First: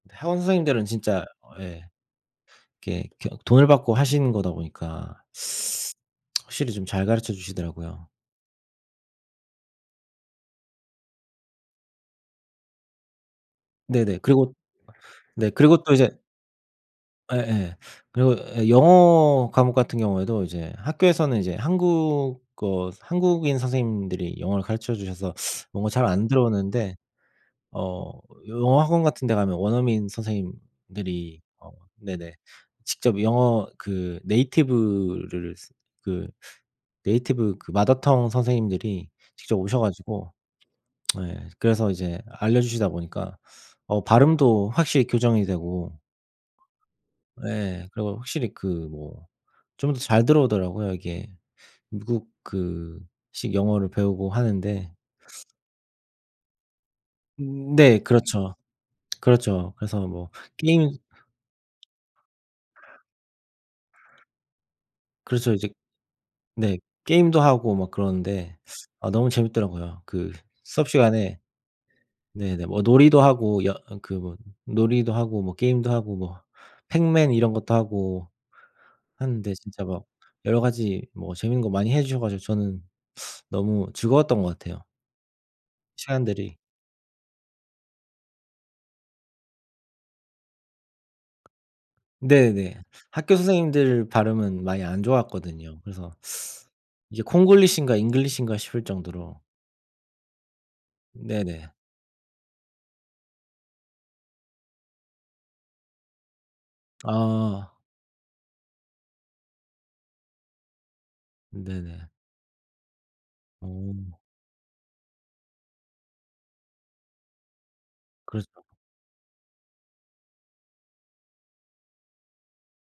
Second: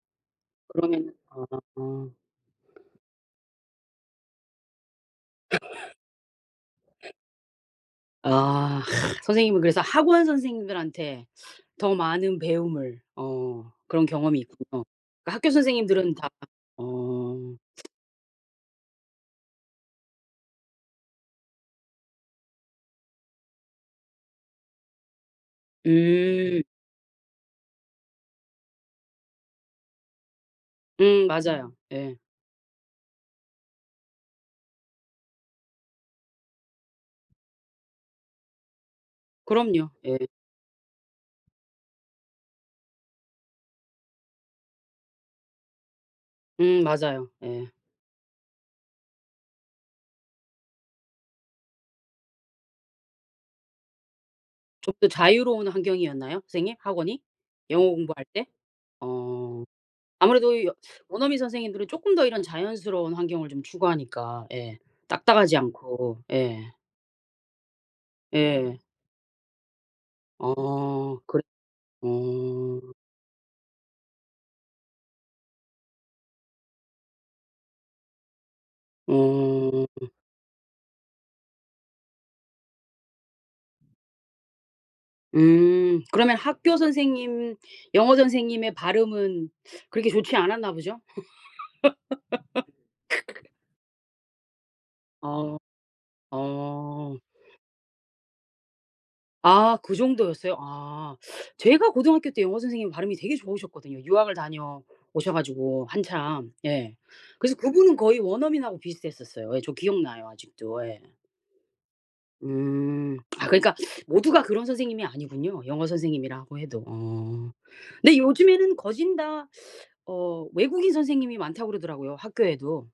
근데 학원 선생님들은 그러면은 진짜 어. 어 예. 이렇게 그냥 돈을 받고 하시는 거다 보니까 확실히 좀 잘 가르쳐 주시더라고요. 아. 선생님은 그래서 학원 선생님들한테 더 많은 배움을. 어. 그런 네네. 경험이 그리고 있군요. 그 학교 네. 그리고 또 이제 선생님들은 다 어. 예예. 그리고 예 영어 과목 같은 경우에도 이제 학교에서는 이제 한국어 한국인 선생님들이 영어를 가르쳐 주셔서 뭔가 잘 안 음. 들어오는데 어 영어 학원 같은 데 가면 원어민 음 선생님들이 어 맞아요. 예. 네네. 직접 영어 그 네이티브를 쓰 그 네이티브 그 mother tongue 선생님들이 직접 오셔 그럼요. 예. 가지고 네 그래서 이제 알려주시다 보니까 어 발음도 확실히 교정이 되고 음 맞아요. 예. 예. 그리고 확실히 그 뭐 좀 더 잘 들어오더라고요. 이게 미국 그 식 영어를 배우고 하는데 좀 더 자유로운 환경이었나요 선생님? 학원이? 음 영어 네 공부할 때? 그렇죠. 어. 그렇죠. 그래서 뭐 아무래도 여 게임 원어민 선생님들은 쪼끔 더 이런 자연스러운 환경을 좀 추구하니까 예. 그래서 딱딱하지 이제 않고. 예. 네. 게임도 하고 막 그러는데 예. 아 너무 재미있더라고요. 그 수업 어. 시간에 그래 네네. 뭐 어. 놀이도 하고 여 그 뭐 놀이도 하고 뭐 게임도 하고 뭐 행맨 이런 것도 하고 하는데 진짜 어. 막 여러 가지 뭐 재미있는 거 많이 해 주셔 가지고 저는 너무 즐거웠던 것 같아요. 음. 그러면 시간들이 학교 선생님 영어 선생님의 발음은 그렇게 좋지 않았나 보죠? 네네. 학교 선생님들 발음은 많이 안 아. 좋았거든요. 그래서 어. 이게 콩글리시인가 잉글리시인가 싶을 정도로. 아. 그 정도였어요? 아. 네네. 제가 고등학교 때 영어 선생님 발음이 되게 좋으셨거든요, 유학을 다녀오셔 가지고 한참. 예. 그래서 아. 그분은 거의 원어민하고 비슷했었어요. 예. 저 기억 나요 아직도. 예. 네네. 음. 아 그러니까 음. 모두가 그런 선생님이 아니군요. 영어 선생님이라고 해도. 어. 근데 그렇 요즘에는 거진 다 어 외국인 선생님이 많다고 그러더라고요 학교에도.